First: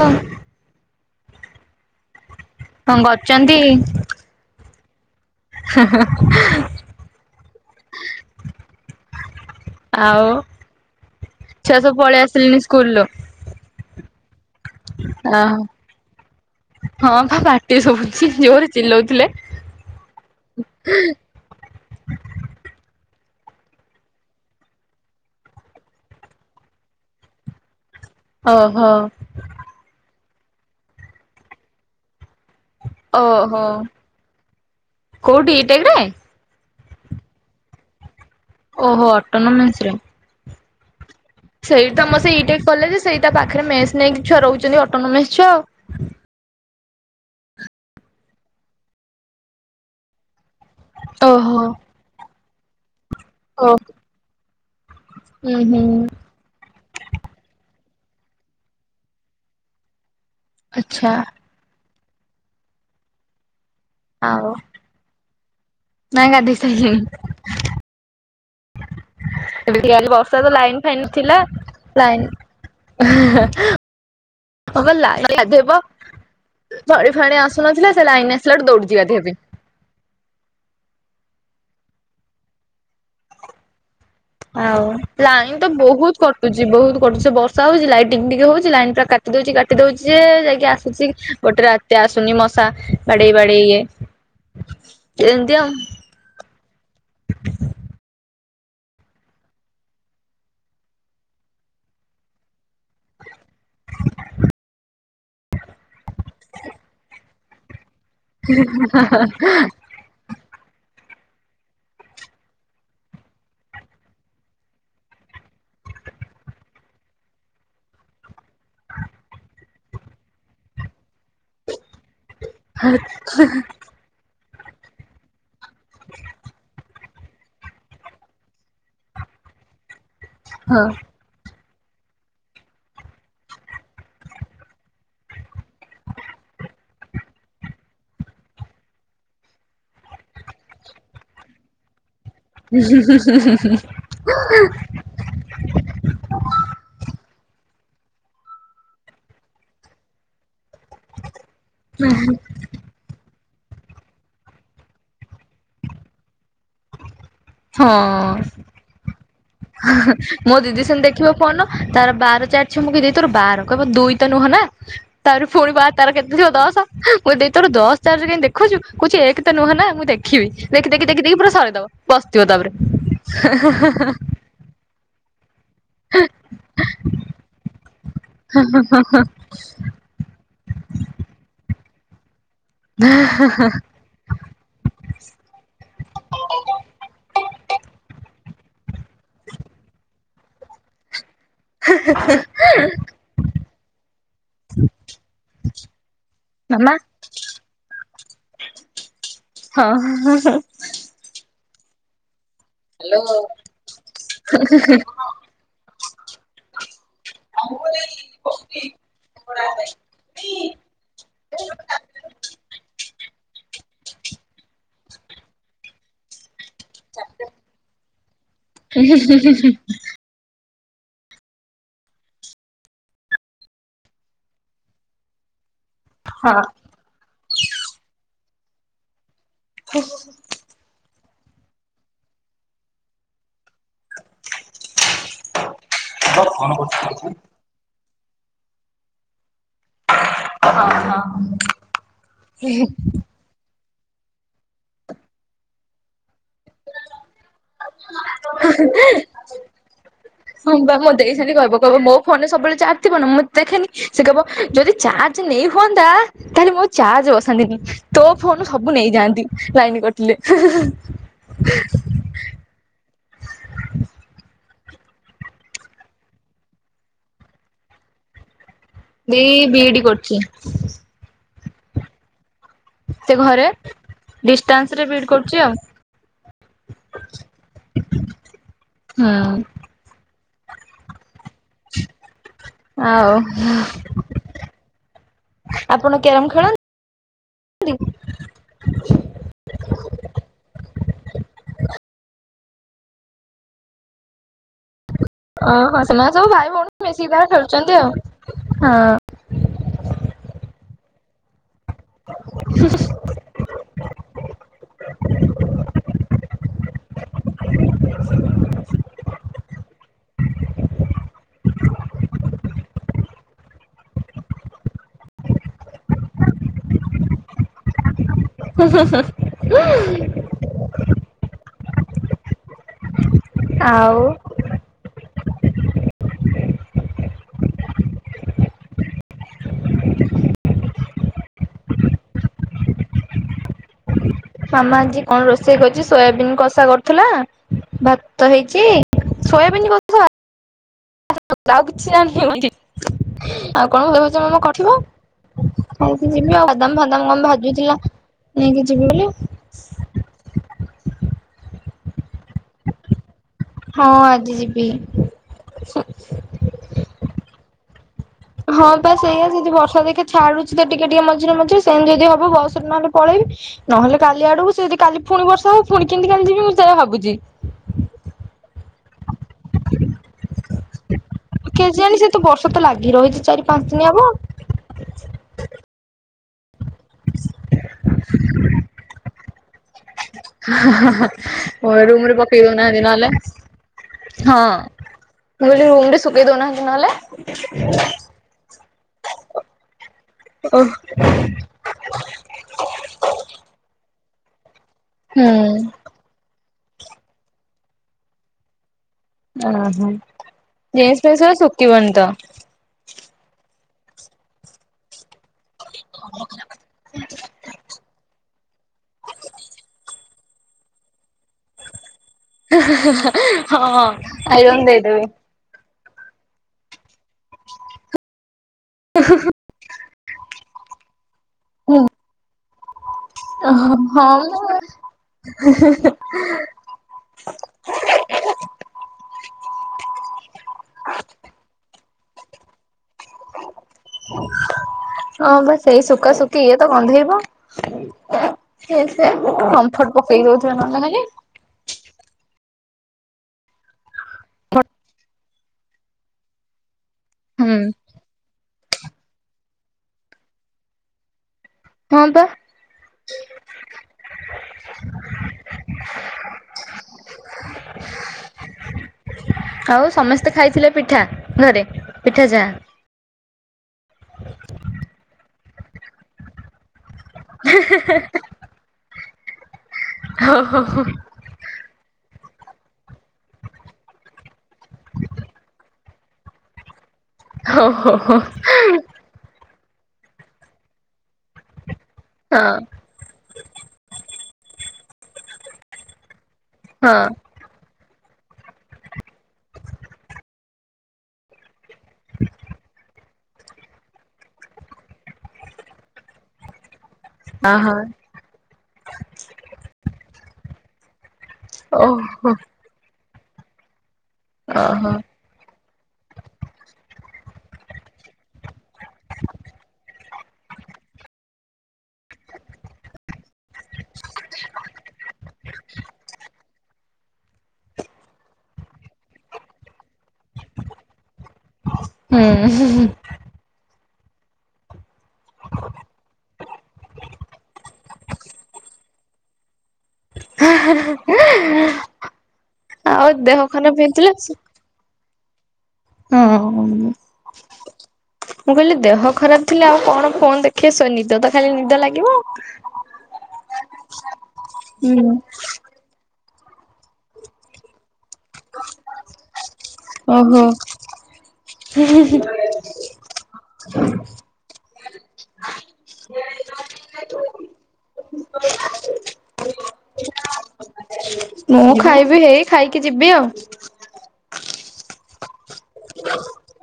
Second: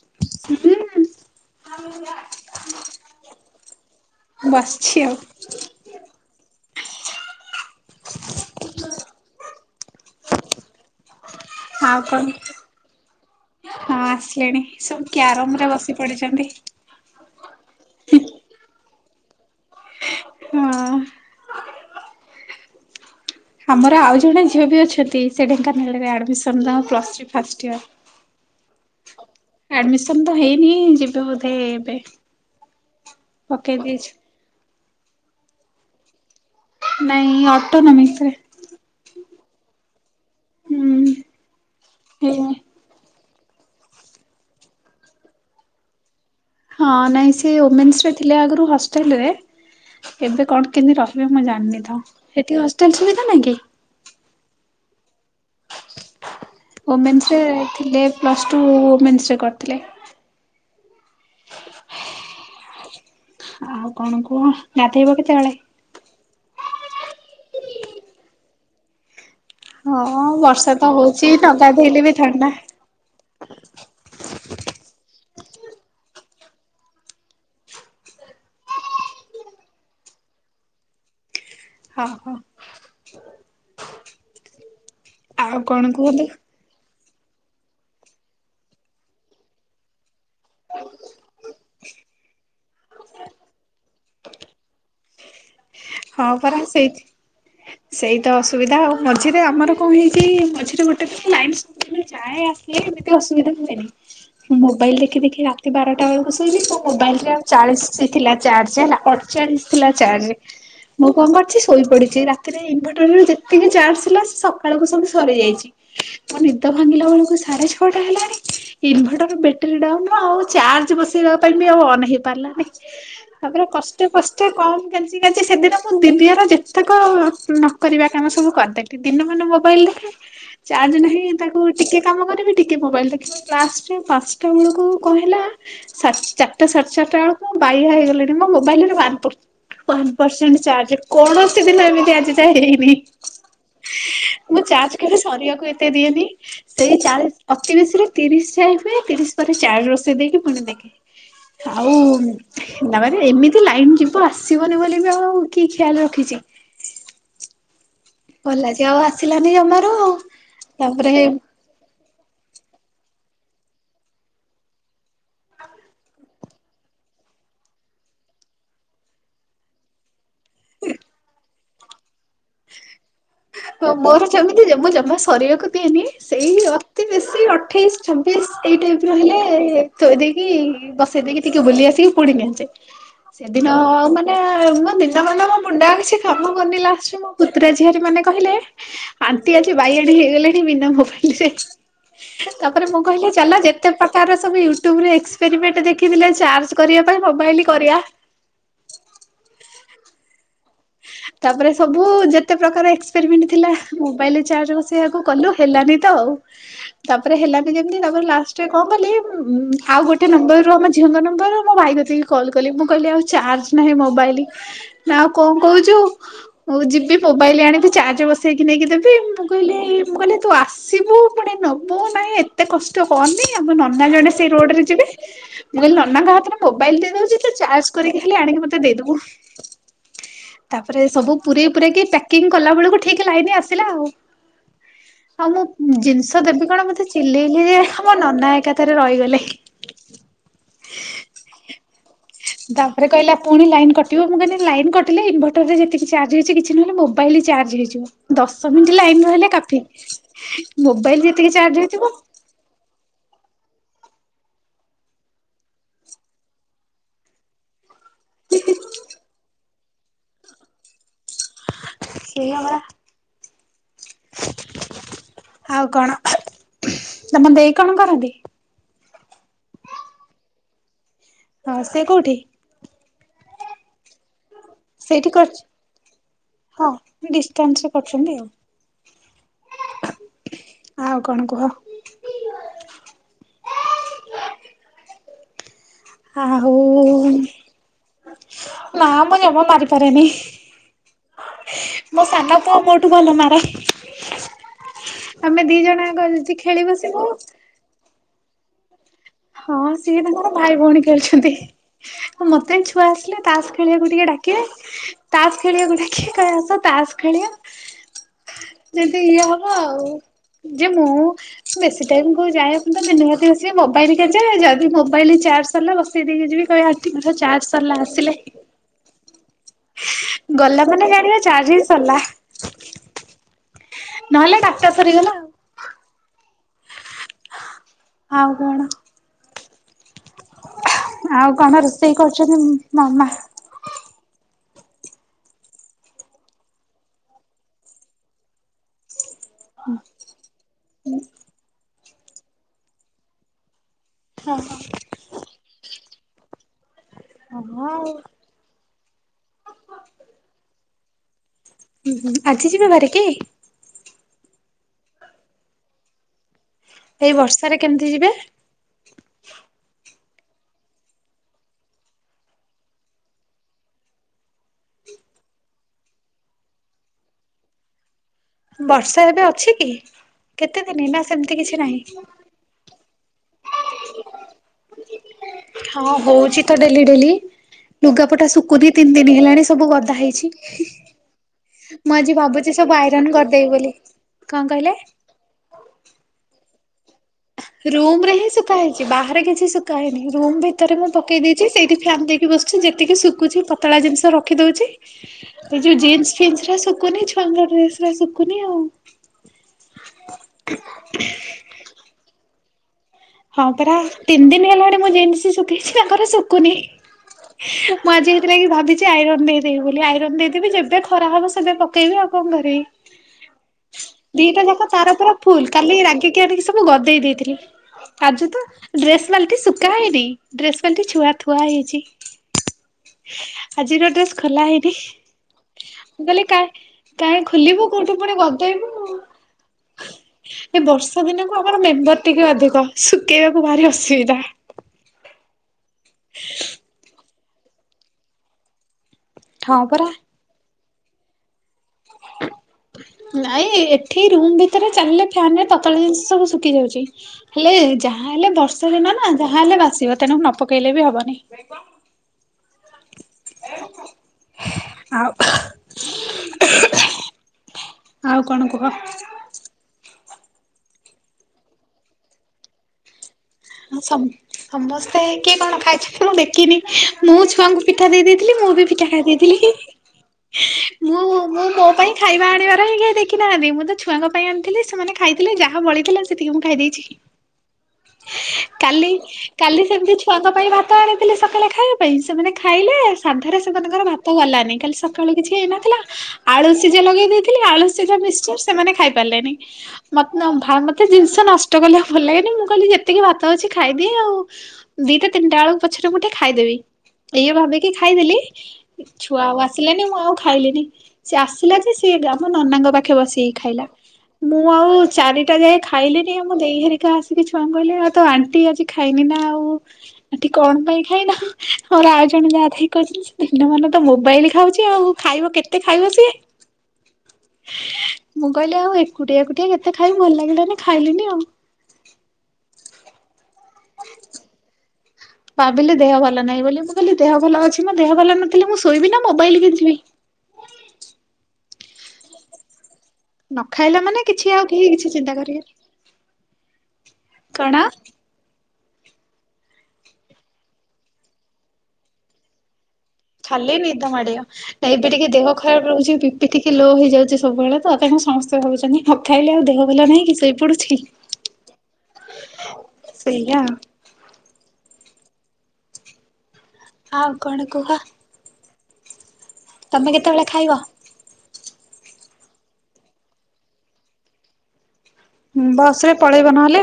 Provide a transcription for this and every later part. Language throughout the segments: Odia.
ହଁ ହୁଁ କଣ କରୁଛନ୍ତି? ବସିଛି ଆଉ। ହଁ, ହଁ, ହଁ। ଆଉ। ଛୁଆ ସବୁ ଆଉ ପଳେଇ କଣ ଆସିଲେଣି ସ୍କୁଲରୁ? ହଁ ଆସିଲେଣି। ସବୁ କ୍ୟାରମ ରେ ବସି ପଡ଼ିଛନ୍ତି। ହଁ ବା ପାଟି ଶଭୁଛି ଜୋରରେ ଚିଲଉଥିଲେ। ହଁ। ଆମର ଆଉ ଜଣେ ଝିଅ ବି ଅଛନ୍ତି ସେ ଢେଙ୍କାନାଳରେ ଆଡମିସନ ତାଙ୍କର ପ୍ଲସଥ୍ରୀ ଫାଷ୍ଟ ଇୟର। ଓହୋ। ଆଡମିସନ ତ ହେଇନି ଯିବେ ବୋଧେ ଏବେ। ଓହୋ ପକେଇ ଦେଇଛି। କୋଉଠି ଇ ଟେକ୍ ରେ? ନାଇଁ ଅଟୋନମିକ୍ସ ରେ। ଓହୋ ଅଟୋନୋମେନ୍ସରେ। ହୁଁ ସେଇଠି ତମର ସେ ଏ ଇଟେକ କଲେଜ ସେଇଟା ତା ପାଖରେ ମେସ ନେଇକି ଛୁଆ ରହୁଛନ୍ତି ଅଟୋନୋମେସ୍ ଛୁଅ ଆଉ। ହଁ ନାଇଁ ସେ ଓମେନ୍ସ ରେ ଥିଲେ ଆଗରୁ ହଷ୍ଟେଲ ରେ। ଏବେ କଣ କେମିତି ରହିବେ ମୁଁ ଓହୋ। ଜାଣିନି ତ ସେଠି ହଷ୍ଟେଲ ସୁବିଧା ନାହିଁ କି? ଓ ହୁଁ ହୁଁ। ଓମେନ୍ସରେ ଥିଲେ ପ୍ଲସ୍ ଟୁ ୱମେନ୍ସରେ କରିଥିଲେ। ଆଚ୍ଛା। ଆଉ କଣ କୁହ ଗାଧୋଇବ କେତେବେଳେ? ନାଇ ଗାଧେଇ ସାଇଲିନି। ଏମିତି କାଲି ହଁ ବର୍ଷା ତ ଲାଇନ୍ ଫାଇନ ହଉଛି ଥିଲା ନ ଗାଧେଇଲେ ବି ଲାଇନ ଥଣ୍ଡା। ହେଁ ହଁପା ଲାଇନିରେ ଗାଧୋଇବ। ଫଳି ଫାଣି ଆସୁନଥିଲା ସେ ଲାଇନି ଆସିଲାଠୁ ଦୌଡଛି ଗାଧେଇବା ପାଇଁ। ହଁ ହଁ। ଆଉ ଲାଇନ୍ ଆଉ ତ କଣ ବହୁତ କୁହନ୍ତୁ କଟୁଛି। ଜି ବହୁତ କଟୁଛି ବର୍ଷା ହଉଛି ଲାଇଟିଙ୍ଗ ଟିକେ ହଉଛି ଲାଇନ୍ ପୁରା କାଟି ଦଉଛି କାଟି ଦଉଛି ଯେ ଯାଇକି ଆସୁଛି ଗୋଟେ ରା ଏତେ ଆସୁନି ମଶା ବାଡେଇ ବାଡେଇ ଇଏ। [inaudible] ଏମିନ୍ତି ଆଉ। ହଁ ପରା ସେଇଥି ସେଇ ତ ଅସୁବିଧା ଆଉ ମଝିରେ ଆମର କଣ ହେଇଛି ମଝିରେ ଗୋଟେ କିଛି ଲାଇନ୍ ସବୁବେଳେ ଯାଏ ଆ ହେ ଏମିତି ଅସୁବିଧା ହୁଏନି ମୋବାଇଲ ଦେଖି ଦେଖି ରାତି ବାରଟା ବେଳକୁ ଶୋଇବି ତ ମୋ ବାଇଲିଟା ଚାଳିଶି ଥିଲା ଚାର୍ଜ ହେଲା ଅଠଚାଳିଶି ଥିଲା ଚାର୍ଜ। ମୁଁ କଣ କରିଛି ଶୋଇ ପଡିଛି ରାତିରେ ଇନଭେଟରରେ ଯେତିକି ଚାର୍ଜ ଥିଲା ସେ ସକାଳୁ ସବୁ ସରିଯାଇଛି। ମୋ ନିଦ ଭାଙ୍ଗିଲା ବେଳକୁ ସାଢେ ଛଅଟା ହେଲାଣି। ଇନଭଟର ବ୍ୟାଟେରୀ ଡାଉନ ଆଉ ଚାର୍ଜ ବସେଇବା ଲିବି ଆଉ ଅନ୍ ହେଇ ପାରିଲାନି ତାପରେ କଷ୍ଟେ କଷ୍ଟେ କମ୍ କେଞ୍ଚି କାଞ୍ଚି ସେଦିନ ମୁଁ ଦିଦି ଆର ଯେତେକ ନକରିବା କାମ ସବୁ କରିଦେଲି ଦିନ ମାନ ମୋବାଇଲ ଦେଖେ। ହଁ ଚାର୍ଜ ନାହିଁ ତାକୁ ଟିକେ କାମ କରିବି ଟିକେ ମୋବାଇଲ ଦେଖିବି ଲାଷ୍ଟରେ ପାଞ୍ଚଟା ବେଳକୁ କଣହେଲା ଚାରିଟା ସାଢେ ଚାରିଟା ବେଳକୁ ମୁ ବାୟା ହେଇଗଲିଣି ମୋ ମୋବାଇଲରେ ୱାନ୍ ପରସେଣ୍ଟ ଚାର୍ଜ ଚାର୍ଜ କୌଣସି ଦିନ ଏମିତି ଆଜି ଯାଏଁ ହେଇନି ମୁଁ ଚାର୍ଜ କେବେ ସରିବାକୁ ଏତେ ଦିଏନି। ସେଇ ଚାଳିଶି ଅତି ବେଶୀ ରେ ତିରିଶି ଯାଇ ହୁଏ ତିରିଶି ପରେ ଚାର୍ଜ ବସେଇ ଦେଇକି ପୁଣି ଦେଖେ। ଆଉ ତାପରେ ଏମିତି ଲାଇନି ଯିବ ଆସିବନି ବୋଲି ବି ଆଉ କିଏ ଖିଆଲ୍ ରଖିଛି। ହଁ। ଆଜି ଆଉ ଆସି ଆସିଲାନି ଜମା। ମୋ ଦିଦି ସେମିତି ଦେଖିବ ଫୋନ୍ ତାର ଚାରି ଛିଅ ମୁ କହିଲି ତୋର ବାର କହିବ ଦୁଇ ତ ନୁହଁ ନା। ତାର ପୁଣି ବା ତାର କେତେ ଥିବ ଦଶ ମୁଁ ଦେଇ ତୋର ଦଶ ଚାର୍ଜ ଅଛି କେମିତି ଦେଖୁଛୁ କହୁଛି ଏକ ତ ନୁହିଁ ନାଁ। ନୁହଁ ନା ମୁଁ ଦେଖିବି ଦେଖି ଦେଖି ଦେଖି ଦେଖି ପୁରା ସରେଇଦବ ବସିଥିବ ତାପରେ। ହଁ ମୋର ଯେମିତି ଯେ ମୁଁ ଜମା ସରିବାକୁ ହେଇନି ସେଇ ଅତି ବେଶୀ ଅଠେଇଶ ଛବିଶ ଏଇ ଟାଇପ ର ହେଲେ ଏ ଥୋଇ ଦେଇକି ବସେଇ ଦେଇକି ଟିକେ ବୁଲି ଆସିକି ପୁଣି କେଞ୍ଚେ ସେଦିନ ମାନେ ମୋ ଦିନ ମାନ ମୋ ମୁଣ୍ଡା କିଛି କାମ କରୁନି ଲାଷ୍ଟ ଙ୍କୁ ମୋ ପୁତୁରା ଝିଆରୀ ମାନେ କହିଲେ ଆଣ୍ଟି ଆଜି ବାଇଆଣି ହେଇଗଲେଣି ବିନା ମୋବାଇଲ ରେ ହେ ହେ ହେ ତାପରେ ମୁଁ କହିଲି ଚାଲ ଯେତେ ପ୍ରକାର ସବୁ ୟୁଟ୍ୟୁବରେ ଏକ୍ସପେରିମେଣ୍ଟ ଦେଖିଥିଲେ ଚାର୍ଜ ମାମା କରିବା ପାଇଁ ମୋବାଇଲ କରିବା। ହଁ ହ ହ ତାପରେ ସବୁ ଯେତେ ପ୍ରକାର ଏକ୍ସପେରିମେଣ୍ଟ ଥିଲା ମୋବାଇଲରେ ଚାର୍ଜ ବସେଇବାକୁ କଲୁ ହେଲାନି ତ ଆଉ। ତାପରେ ହେଲାନି ଯେମିତି ତାପରେ ଲାଷ୍ଟରେ କଣ କଲି ଆଉ ଗୋଟେ ନମ୍ବର ରୁ ଆମ ଝିଅଙ୍କ ନମ୍ବର ମୋ ଭାଇ କତିକି କି କଲ କଲି ମୁଁ କହିଲି ଆଉ ଚାର୍ଜ ନାହିଁ ମୋବାଇଲ ନା ଆଉ କଣ କହୁଚୁ ହଉ ଯିବି ମୋବାଇଲ ଆଣିବି ଚାର୍ଜ ବସେଇକି ନେଇକି ଦେବି ମୁଁ କହିଲି ମୁଁ କହିଲି ତୁ ଆସିବୁ ପୁଣି ନବୁ ନାଇଁ ଏତେ କଷ୍ଟ କରନି ଆମ ନନା ଜଣେ ସେଇ ରୋଡରେ ଯିବେ ମୁଁ କହିଲି ନନାଙ୍କ ହାତରେ ମୋବାଇଲ ଦେଇ ଦଉଛି ତୁ ଚାର୍ଜ କରିକି ଆଣିକି ଖାଲି ମତେ ଦେଇଦବୁ। ଓହୋ ତାପରେ ସବୁ ପୁରେଇ ପୁରାକି ପ୍ୟାକିଂ କଲା ବେଳକୁ ଠିକ ଲାଇନ ଆସିଲା ଆଉ। ଆଉ ମୁଁ ଜିନିଷ ଦେବି କଣ ମତେ ଚିଲେଇଲି ଯେ ଆମ ନନା ଏକାଥରେ ରହିଗଲେ। ତାପରେ କହିଲା ପୁଣି ଲାଇନ କଟିବ ମୁଁ କହିଲି ଲାଇନ୍ କଟିଲେ ଇନ୍ ଭେଟର ରେ ଯେତିକି ଚାର୍ଜ ହେଇଛି କିଛି ନହେଲେ ମୋବାଇଲ ଚାର୍ଜ ହେଇଯିବ ଦଶ ମିନିଟ ଲାଇନ ରହିିଲେ କାଫି। ହଁ ବା ମୁଁ ମୋବାଇଲ ଦେଇ ଯେତିକି ସେମିତି ଚାର୍ଜ କହିବ କହିବ ହେଇଥିବ ମୋ ଫୋନ୍ ରେ ସବୁବେଳେ ଚାର୍ଜଥିବ ନା ମୁଁ ଦେଖେନି ସେ କବ ଯଦି ଚାର୍ଜ ନେଇ ହୁଅନ୍ତା ତାହେଲେ ମୁଁ ଆଉ ଚାର୍ଜ ବସାନ୍ତିନି। ତୋ ଫୋନ ରୁ ସବୁ ନେଇଯାଆନ୍ତି ଲାଇନ କଟିଲେ ହେ ହେ ଏଆ ପରା ଆଉ କଣ ତମ ଦେଇ କଣ କରନ୍ତି? ଏ ବିଇଡି କରୁଛି। ହଁ ସେ କୋଉଠି? ସେ ଘରେ। ଡିଷ୍ଟାନ୍ସ ରେ ବିଇଡି ସେଇଠି କରୁଛି କରିଚି ଆଉ। ହଁ ଡିଷ୍ଟାନ୍ସ ରେ କରୁଛନ୍ତି ଆଉ। ହଁ ଆଉ କଣ କୁହ? ଆଉ ଆପଣ କ୍ୟାରମ ଆଉ ଖେଳନ୍ତି? ନା [inaudible] ମୁଁ ଜମା ମାରିପାରେନି। ମୋ ସାନ ପୁଅ ମୋ ଠୁ ଭଲ ମାର ଓହଁ ସେମାନେ ସବୁ ଭାଇ ଭଉଣୀ ମିଶିକି ତାଙ୍କର ଖେଳୁଛନ୍ତି ଆଉ ହଁ ହଁ ସିଏ ତାଙ୍କର ଭାଇ ଭଉଣୀ ଖେଳୁଛନ୍ତି। ମତେ ଛୁଆ ଆସିଲେ ତାସ ଖେଳିବାକୁ ଟିକେ ଡାକିବେ ତାସ ଖେଳିବାକୁ ଡାକିବେ କହିବେ ଆସ ତାସ ଖେଳିବା। [inaudible] ଯଦି ଇଏ ହବ ଆଉ ଯେ ମୁଁ ବେଶୀ ଟାଇମ କୋଉ ଯାଏ ମୁଁ ତ ଦିନ ରାତି ବସିକି ମୋବା ଇଲି କେଁଚେ ଯଦି ମୋବାଇଲ ଚାର୍ଜ ସରିଲା ବସେଇ ଦେଇକି ଯିବି କହିବେ ଆଣ୍ଟିଙ୍କର ଚାର୍ଜ ସରିଲା ଆସିଲେ। ହୁଁ ହୁଁ ହୁଁ ଉଁ ଗଲା ମାନେ ଜାଣିବେ ଚାର୍ଜ ହିଁ ସରିଲା। ଆଉ ନହେଲେ ଡାଟା ସରିଗଲା ଆଉ। ଆଉ କଣ? ଆଉ କଣ ରୋଷେଇ କରୁଛନ୍ତି ମାମା? ମାମା ଆଜି କଣ ରୋଷେଇ କରୁଛି ସୋୟାବନ୍ କଷା କରୁଥିଲା ଭାତ ହେଇଚି ସୋୟାବିନି କଥା ଆଉ କିଛି ଜାଣ ଆଉ କଣ ହଁ [unintelligible] ହଁ। ଖାଇକି ଯିବି ଆଉ ବାଦାମ ଫାଦାମ କଣ ହଁ ଭାଜୁଥିଲା, ଆଉ ନେଇକି ଯିବି ବୋଲି। ଉଁଁ ହୁଁ ଆଜି ଯିବେ ବାହାରିକି? ହଁ ଆଜି ଯିବି। ଏଇ ବର୍ଷାରେ କେମିତି ଯିବେ? ହଁ ବା ସେଇଆ ଯଦି ବର୍ଷା ଦେଖି ଛାଡୁଛି ତ ଟିକେ ଟିକେ ମଝିରେ ମଝିରେ ସେମିତି ଯଦି ହବ ବସ୍ ରେ ନହେଲେ ପଳେଇବି। ନହେଲେ କାଲି ଆଡକୁ ସେ ଯଦି କାଲି ପୁଣି ବର୍ଷା ହଉ ପୁଣି କେମିତି କାଲି ଯିବି ମୁଁ ସେ ଭାବୁଛି। ବର୍ଷା ଏବେ ଅଛି କି? କେତେ ଦିନ ନା ସେମିତି କିଛି ନାହିଁ? କେଜାଣି ସେ ତ ବର୍ଷା ତ ଲାଗି ରହିଛି ଚାରି ପାଞ୍ଚ ଦିନି ହବ। ହଁ ହଉଛି ତ ଡେଲି ଡେଲି ଲୁଗାପଟା ଶୁକୁନି ତିନି ଦିନ ହେଲାଣି ସବୁ ଗଦା ହେଇଛି କିଛି, ହଁ ମୁଁ ରୁମ ରେ ଆଜି ପକେଇ ଭାବୁଛି ଦଉନାହାନ୍ତି ସବୁ ନହେଲେ। ଆଇରନ୍ କରିଦେବି ବୋଲି। କଣ କହିଲେ? ନହେଲେ ରୁମ୍ ରେ ଶୁଖେଇ ଦଉନାହାନ୍ତି ନହେଲେ? ରୁମ ରେ ହିଁ ଶୁଖା ହେଇଛି ବାହାରେ କିଛି ଶୁଖା ହେଇନି ରୁମ ହୁଁ ଭିତରେ ମୁଁ ପକେଇ ଦେଇଛି ସେଇଠି ଫ୍ଯାନ୍ ଦେଇକି ଏଠି ବସିଚି ଯେତିକି ଶୁଖୁଛି ପତଳା ଜିନିଷ ରଖି ଦଉଛି ଏ ଯୋଉ ଜିନ୍ସ ଫିସ ଶୁଖୁନି ସାଙ୍ଗ ଡ୍ରେସ୍ ରା ଶୁଖୁନି ଆଉ। ଓହୋ ଜିନ୍ସ ପ୍ୟାଣ୍ଟ ଗୁଡା ଶୁଖିବନି ତ। ହଁ ପରା ତିନି ଦିନ ହେଲାଣି, ମୁଁ ଜିନ୍ସ ଶୁଖେଇଛି ତାଙ୍କର ଶୁଖୁନି। ମୁଁ ଆଜି ହେଇଥି ଲାଗି ଭାବିଛି ଆଇରନ୍ ଦେଇଦେବି ବୋଲି। ଆଇରନ ଦେଇଦେବି ଯେବେ ଖରା ହବ ଏବେ ପକେଇବି ଆଉ କଣ ହଁ କରିବି। ଦିଟା ଆଇରନ୍ ଯାକ ତାର ଦେଇଦେବି। ପୁରା ଫୁଲ୍, କାଲି ରାଗିକି ଆଣିକି ସବୁ ଗଦେଇ ଦେଇଥିଲି। ଆଜି ତ ଡ୍ରେସ୍ ବାଲିଟି ଶୁଖା ହେଇନି, ଡ୍ରେସ୍ ବାଲିଟି ଛୁଆ ଥୁଆ ହେଇଛି। ଓହୋ ଆଜିର ଡ୍ରେସ୍ ହଁ ମ ଖୋଲା ହେଇନି। ମୁଁ କହିଲି କା କାହିଁ ଖୋଲିବୁ କୋଉଠୁ ପୁଣି ଗଦେଇବୁ। ଏ ବର୍ଷା ଦିନକୁ ଆମର ମେମ୍ବର ଟିକେ ଅଧିକ, ଶୁଖେଇବାକୁ ଭାରି ଅସୁବିଧା। ହଁ ବା ସେଇ ଶୁଖା ଶୁଖି ଇଏ ତ ଗନ୍ଧେଇବ ସେ ସେ ହଁ ପରା କମ୍ଫର୍ଟ ପକେଇ ଧଉଥିବେ ନହେଲେ ନାଇଁ ଏଠି ରୁମ୍ ଭିତରେ ଚାଲିଲେ ଫ୍ୟାନରେ ତଳ ଜିନିଷ ସବୁ ଶୁଖିଯାଉଛି। ହେଲେ ହୁଁ ଯା ଯାହା ହେଲେ ବର୍ଷା ଦିନ ନା ଯାହା ହେଲେ ବାସିବ ତେଣୁ ନ ପକେଇଲେ ବି ହବନି। ହଁ ପା। ଆଉ ଆଉ କଣ କୁହ? ଆଉ ସମସ୍ତେ ଖାଇଥିଲେ ପିଠା ଘରେ, ପିଠା ଚାହାଁ ହଁ ସମ-ସମସ୍ତେ ହେଇକି କିଏ କଣ ଖାଇଛନ୍ତି ମୁଁ ଦେଖିନି। ମୁଁ ଛୁଆଙ୍କୁ ପିଠା ଦେଇଦେଇ ଥିଲି। ମୁଁ ବି ପିଠା ଖାଇ ଦେଇଥିଲି। ମୁଁ-ମୁଁ ମୋ ପାଇଁ ଖାଇବା ଆଣିବାର ହିଁ କେହି ଦେଖିନାହାନ୍ତି। ମୁଁ ତ ଛୁଆଙ୍କ ପାଇଁ ଆଣିଥିଲି ସେମାନେ ଖାଇଥିଲେ ଯାହା ବଳିଥିଲା ସେତିକି ମୁଁ ଖାଇ ଦେଇେଛି। ହ, ହୋ, ହୋ। କାଲି କାଲି ସେମିତି ଛୁଆଙ୍କ ପାଇଁ ଭାତ ଆଣିଥିଲେ ସକାଳେ ଖାଇବା ପାଇଁ ସେମାନେ ହଁ ଖାଇଲେ ସାଧାରେ ସେମାନଙ୍କର ଭାତ ଗଲାନି କାଲି ସକାଳୁ କିଛି ହେଇନଥିଲା ଆଳୁ ସିଝା ହଁ ଲଗେଇ ଦେଇଥିଲି ଖାଲି ଆଳୁସିଝା, ମିଶଚର୍ ସେମାନେ ଖାଇ ପାରିଲେନି। ମତେ ଜିନିଷ ନଷ୍ଟ କଲେ ଭଲ ଲାଗେନି ମୁଁ କହିଲି ଯେତିକି ଭାତ ଅଛି ଖାଇଦିଏ ଆଉ ଦିଟା ତିନିଟା ବେଳକୁ ପଛରେ ମୁଠେ ଖାଇଦେବି। ଇଏ ଅ ହ ଭାବିକି ଖାଇଦେଲି। ଛୁଆ ଆଉ ଆସିଲେନି ମୁଁ ଆଉ ଖାଇଲିନି। ସେ ଆସିଲା ଯେ ସିଏ ଓହୋ ଆମ ନନାଙ୍କ ପାଖେ ବସିକି ଖାଇଲା। ମୁଁ ଆଉ ଓହୋ। ଚାରିଟା ଯାଏ ଖାଇଲିନି ଆମ ଦେଇ ହେରିକା ଆସ ଛୁଆଙ୍କୁ କହିଲେ ଆଉ ତ ଆଣ୍ଟି ଆଜି ଖାଇନି ନା ଆଉ ଆଣ୍ଟି କଣ ପାଇଁ ଖାଇନ? ଆମର ଆଉ ଜଣେ ଯାହା ଥାଇ କହିଛନ୍ତି ସେ ଦିନ ମ ତ ମୋବାଇଲି ଖାଉଚି ଆଉ ଖାଇବ କେତେ ଖାଇବ ସିଏ? ମୁଁ କହିଲି ଆଉ ଏକୁଟିଆ ଏକୁଟିଆ କେତେ ଖାଇମୁ ଭଲ ଲାଗିଲାନି ଖାଇଲିନି ଆଉ। ହୁଁ ହୁ ହୁ। ଭାବିଲେ ଦେହ ଭଲ ନାହିଁ ବୋଲି ମୁଁ କଇଲି ଦେହ ଭଲ ଅଛି ନା ଦେହ ଭଲ ନଥିଲା ମୁଁ ଶୋଇବି ନା ମୋବାଇଲ କେଞ୍ଚିବି। ହା-ହା-ହା ଇ। ଦେହ ନ ଖରାପ ଖାଇଲା ମାନେ ହେଇଥିଲା କିଛି ସେ ଆଉ କେହି କିଛି ଚିନ୍ତା କରିବେନି। ହଁ। ମୁଁ କଣ? କହିଲି ଦେହ ଖରାପ ଥିଲେ ଆଉ କଣ ଫୋନ୍ ଦେଖି ଆସିବ ନିଦ ତ ଖାଲି ନିଦ ଲାଗିବ। ଖାଲି ନିଦା ମାଡିବ ଏବେ ଟିକେ ହୁଁ ଦେହ ଖରାପ୍ ରହୁଚି ବିପିି ଟିକେ ଲୋ ହେଇଯାଉଛି ସବୁବେଳେ ତ ତାଙ୍କୁ ସମସ୍ତେ ହୋଉଚନ୍ତି ନ ଖାଇଲେ ଆଉ ଦେହ ଭଲ ନାହିଁ କି ଶୋଇ ଓହୋ। ପଡୁଛି। ସେଇଆ ଆଉ। ଆଉ କଣ କୁହ। ତମେ କେତେବେଳେ ଖାଇବ? ମୁଁ ଖାଇବି ହେଇ ଖାଇକି ଯିବି ଆଉ। ହୁଁ ବସ୍ ରେ ପଳେଇବ ନହେଲେ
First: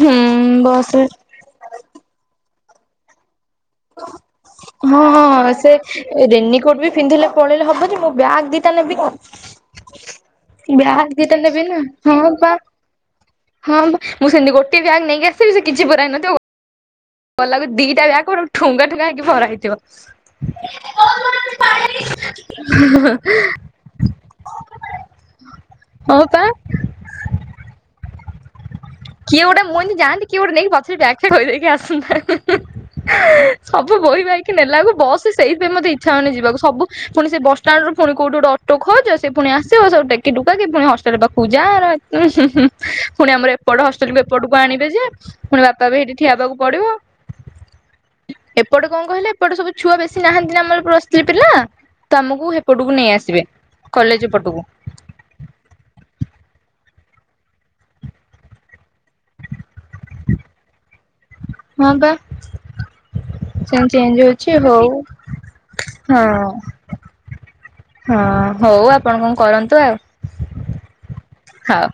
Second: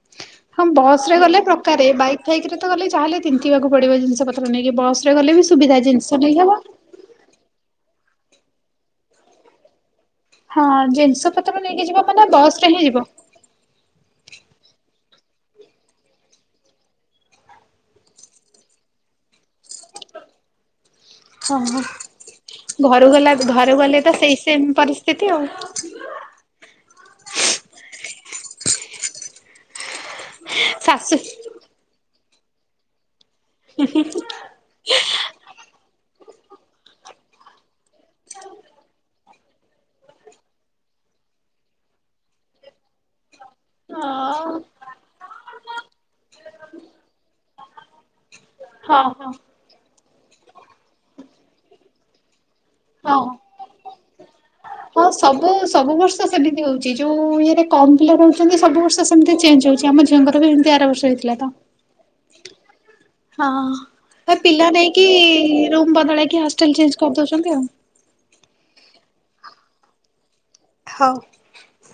ହୁଁ ହଁ ବସରେ ବସ୍ ରେ ଗଲେ ପ୍ର ପାରେ ବାଇକ୍ ଫାଇକ୍ ରେ ତ ଗଲେ ଯାହେଲେ ତିନ୍ତିବାକୁ ପଡିବ ଜିନ୍ଷ ପତ୍ର ନେଇକି ହଁ ବସରେ ଗଲେ ବି ହଁ ସେ ସୁବିଧା ଜିନ୍ଷ ନେଇ ହବ। ରେନିକୋଟ ବି ପିନ୍ଧିଲି ପଳେଇଲେ ହବ ଯେ ମୁଁ ବ୍ୟାଗ ଦିଟା ନେବି। ହଁ ବ୍ୟାଗ୍ ଜିନିଷ ଦିଟା ପତ୍ର ନେବିନା ନେଇକି ଯିବ ମାନେ ହଁ ପା। ବସ ରେ ହିଁ ଯିବ। ହଁ ମୁଁ ସେଁତି ଗୋଟେ ବ୍ୟାଗ୍ ନେଇକି ଆସ୍ ଥିବି ସେ କିଛି ପୁରାହେଇନଥିବ ଗ ଲାଗକୁ ଦିଟା ବ୍ୟାଗ୍ କ ଠୁଙ୍ଗାଠୁଙ୍ଗା ହେଇକି ଭରା ହେଇଥିବ। ଅ ହଁ। ଘରୁ ଗଲା ଘରୁ ଗଲେ ତ ସେଇ ସେମ୍ ପରିସ୍ତିତି ଆଉ। ହଁ ପା କିଏ ଗୋଟେ ମୁଁ ଏନ୍ତି ଯାଆନ୍ତି କିଏ ଗୋଟେ ନେଇକି ପଛରେ ଶାଶୁ ବ୍ୟାଗ୍ ଟା ଥୋଇଦେଇକି ଆସନ୍ତା। ସବୁ ବୋହି ବାହିକି ନେଲାକୁ ବସ୍ଏ ସେଇଥି ପାଇଁ ମତେ ଇଚ୍ଛା ହୋଉନି ଯିବାକୁ ସବୁ ପୁଣି ସେ ବଷ୍ଟାଣ୍ଡ୍ ରୁ ଫୁଣି କୋଉଠି ଗୋଟେ ଅଟୋ ଖୋଜ ସେ ପୁଣି ଆସିବ ସବୁ ଟେକି ଟୁକାକି ପୁଣି ହଷ୍ଟେଲ୍ ପାଖକୁ ଯା ଉଁ ହୁ-ହୁ-ହୁ ଫୁଣି ଆମର ପଟ ହଷ୍ଟେଲ୍ କୁ ଏପଟୁକୁ ହଁ ଆଣିବେ ଯେ ଫୁଣି ବାପା ବି ହେଠି ଠିଆ ହେବାକୁ ପଡିବ। ଏପଟେ କଁ ହଁ କହିଲେ ହଁ ଏପଟେ ସବୁ ଛୁଆ ବେଶୀ ନାହାନ୍ତି ନା ଆମର ପ୍ଲସ୍ ଥ୍ରୀ ପିଲା ତ ଆମକୁ ହେପଟୁକୁ ନେଇ ହଁ। ଆସିବେ କଲେଜ ଏପଟୁକୁ। ହଁ ସବୁ ସବୁ ବର୍ଷ ସେମିତି ହୋଉଛି ଯୋଉ ଇଏରେ କମ୍ ପିଲା ରହୁଚନ୍ତି ସବୁ ବର୍ଷ ସେମ୍ତି ଚେଞ୍ଜ ହୋଉ ଆମ ଝିଅଙ୍କର ବି ଏମ୍ତି ଆର ବର୍ଷ ହେଇଥିଲା ତ ହଁ ବା ହଁ। ସେମିତି ଚେଞ୍ଜ ହେ ହଉଛି ପିଲା ହଉ ନେଇକି ରୁମ୍ ବଦଳେଇକି ହଁ ହଷ୍ଟେଲ୍ ଚେଞ୍ଜ୍ କରିଦୋଉଚନ୍ତି ଆଉ। ହଁ ହୋଉ ଆପଣ କଁ କରନ୍ତୁ ଆଉ। ଥାଉ। ହଉ।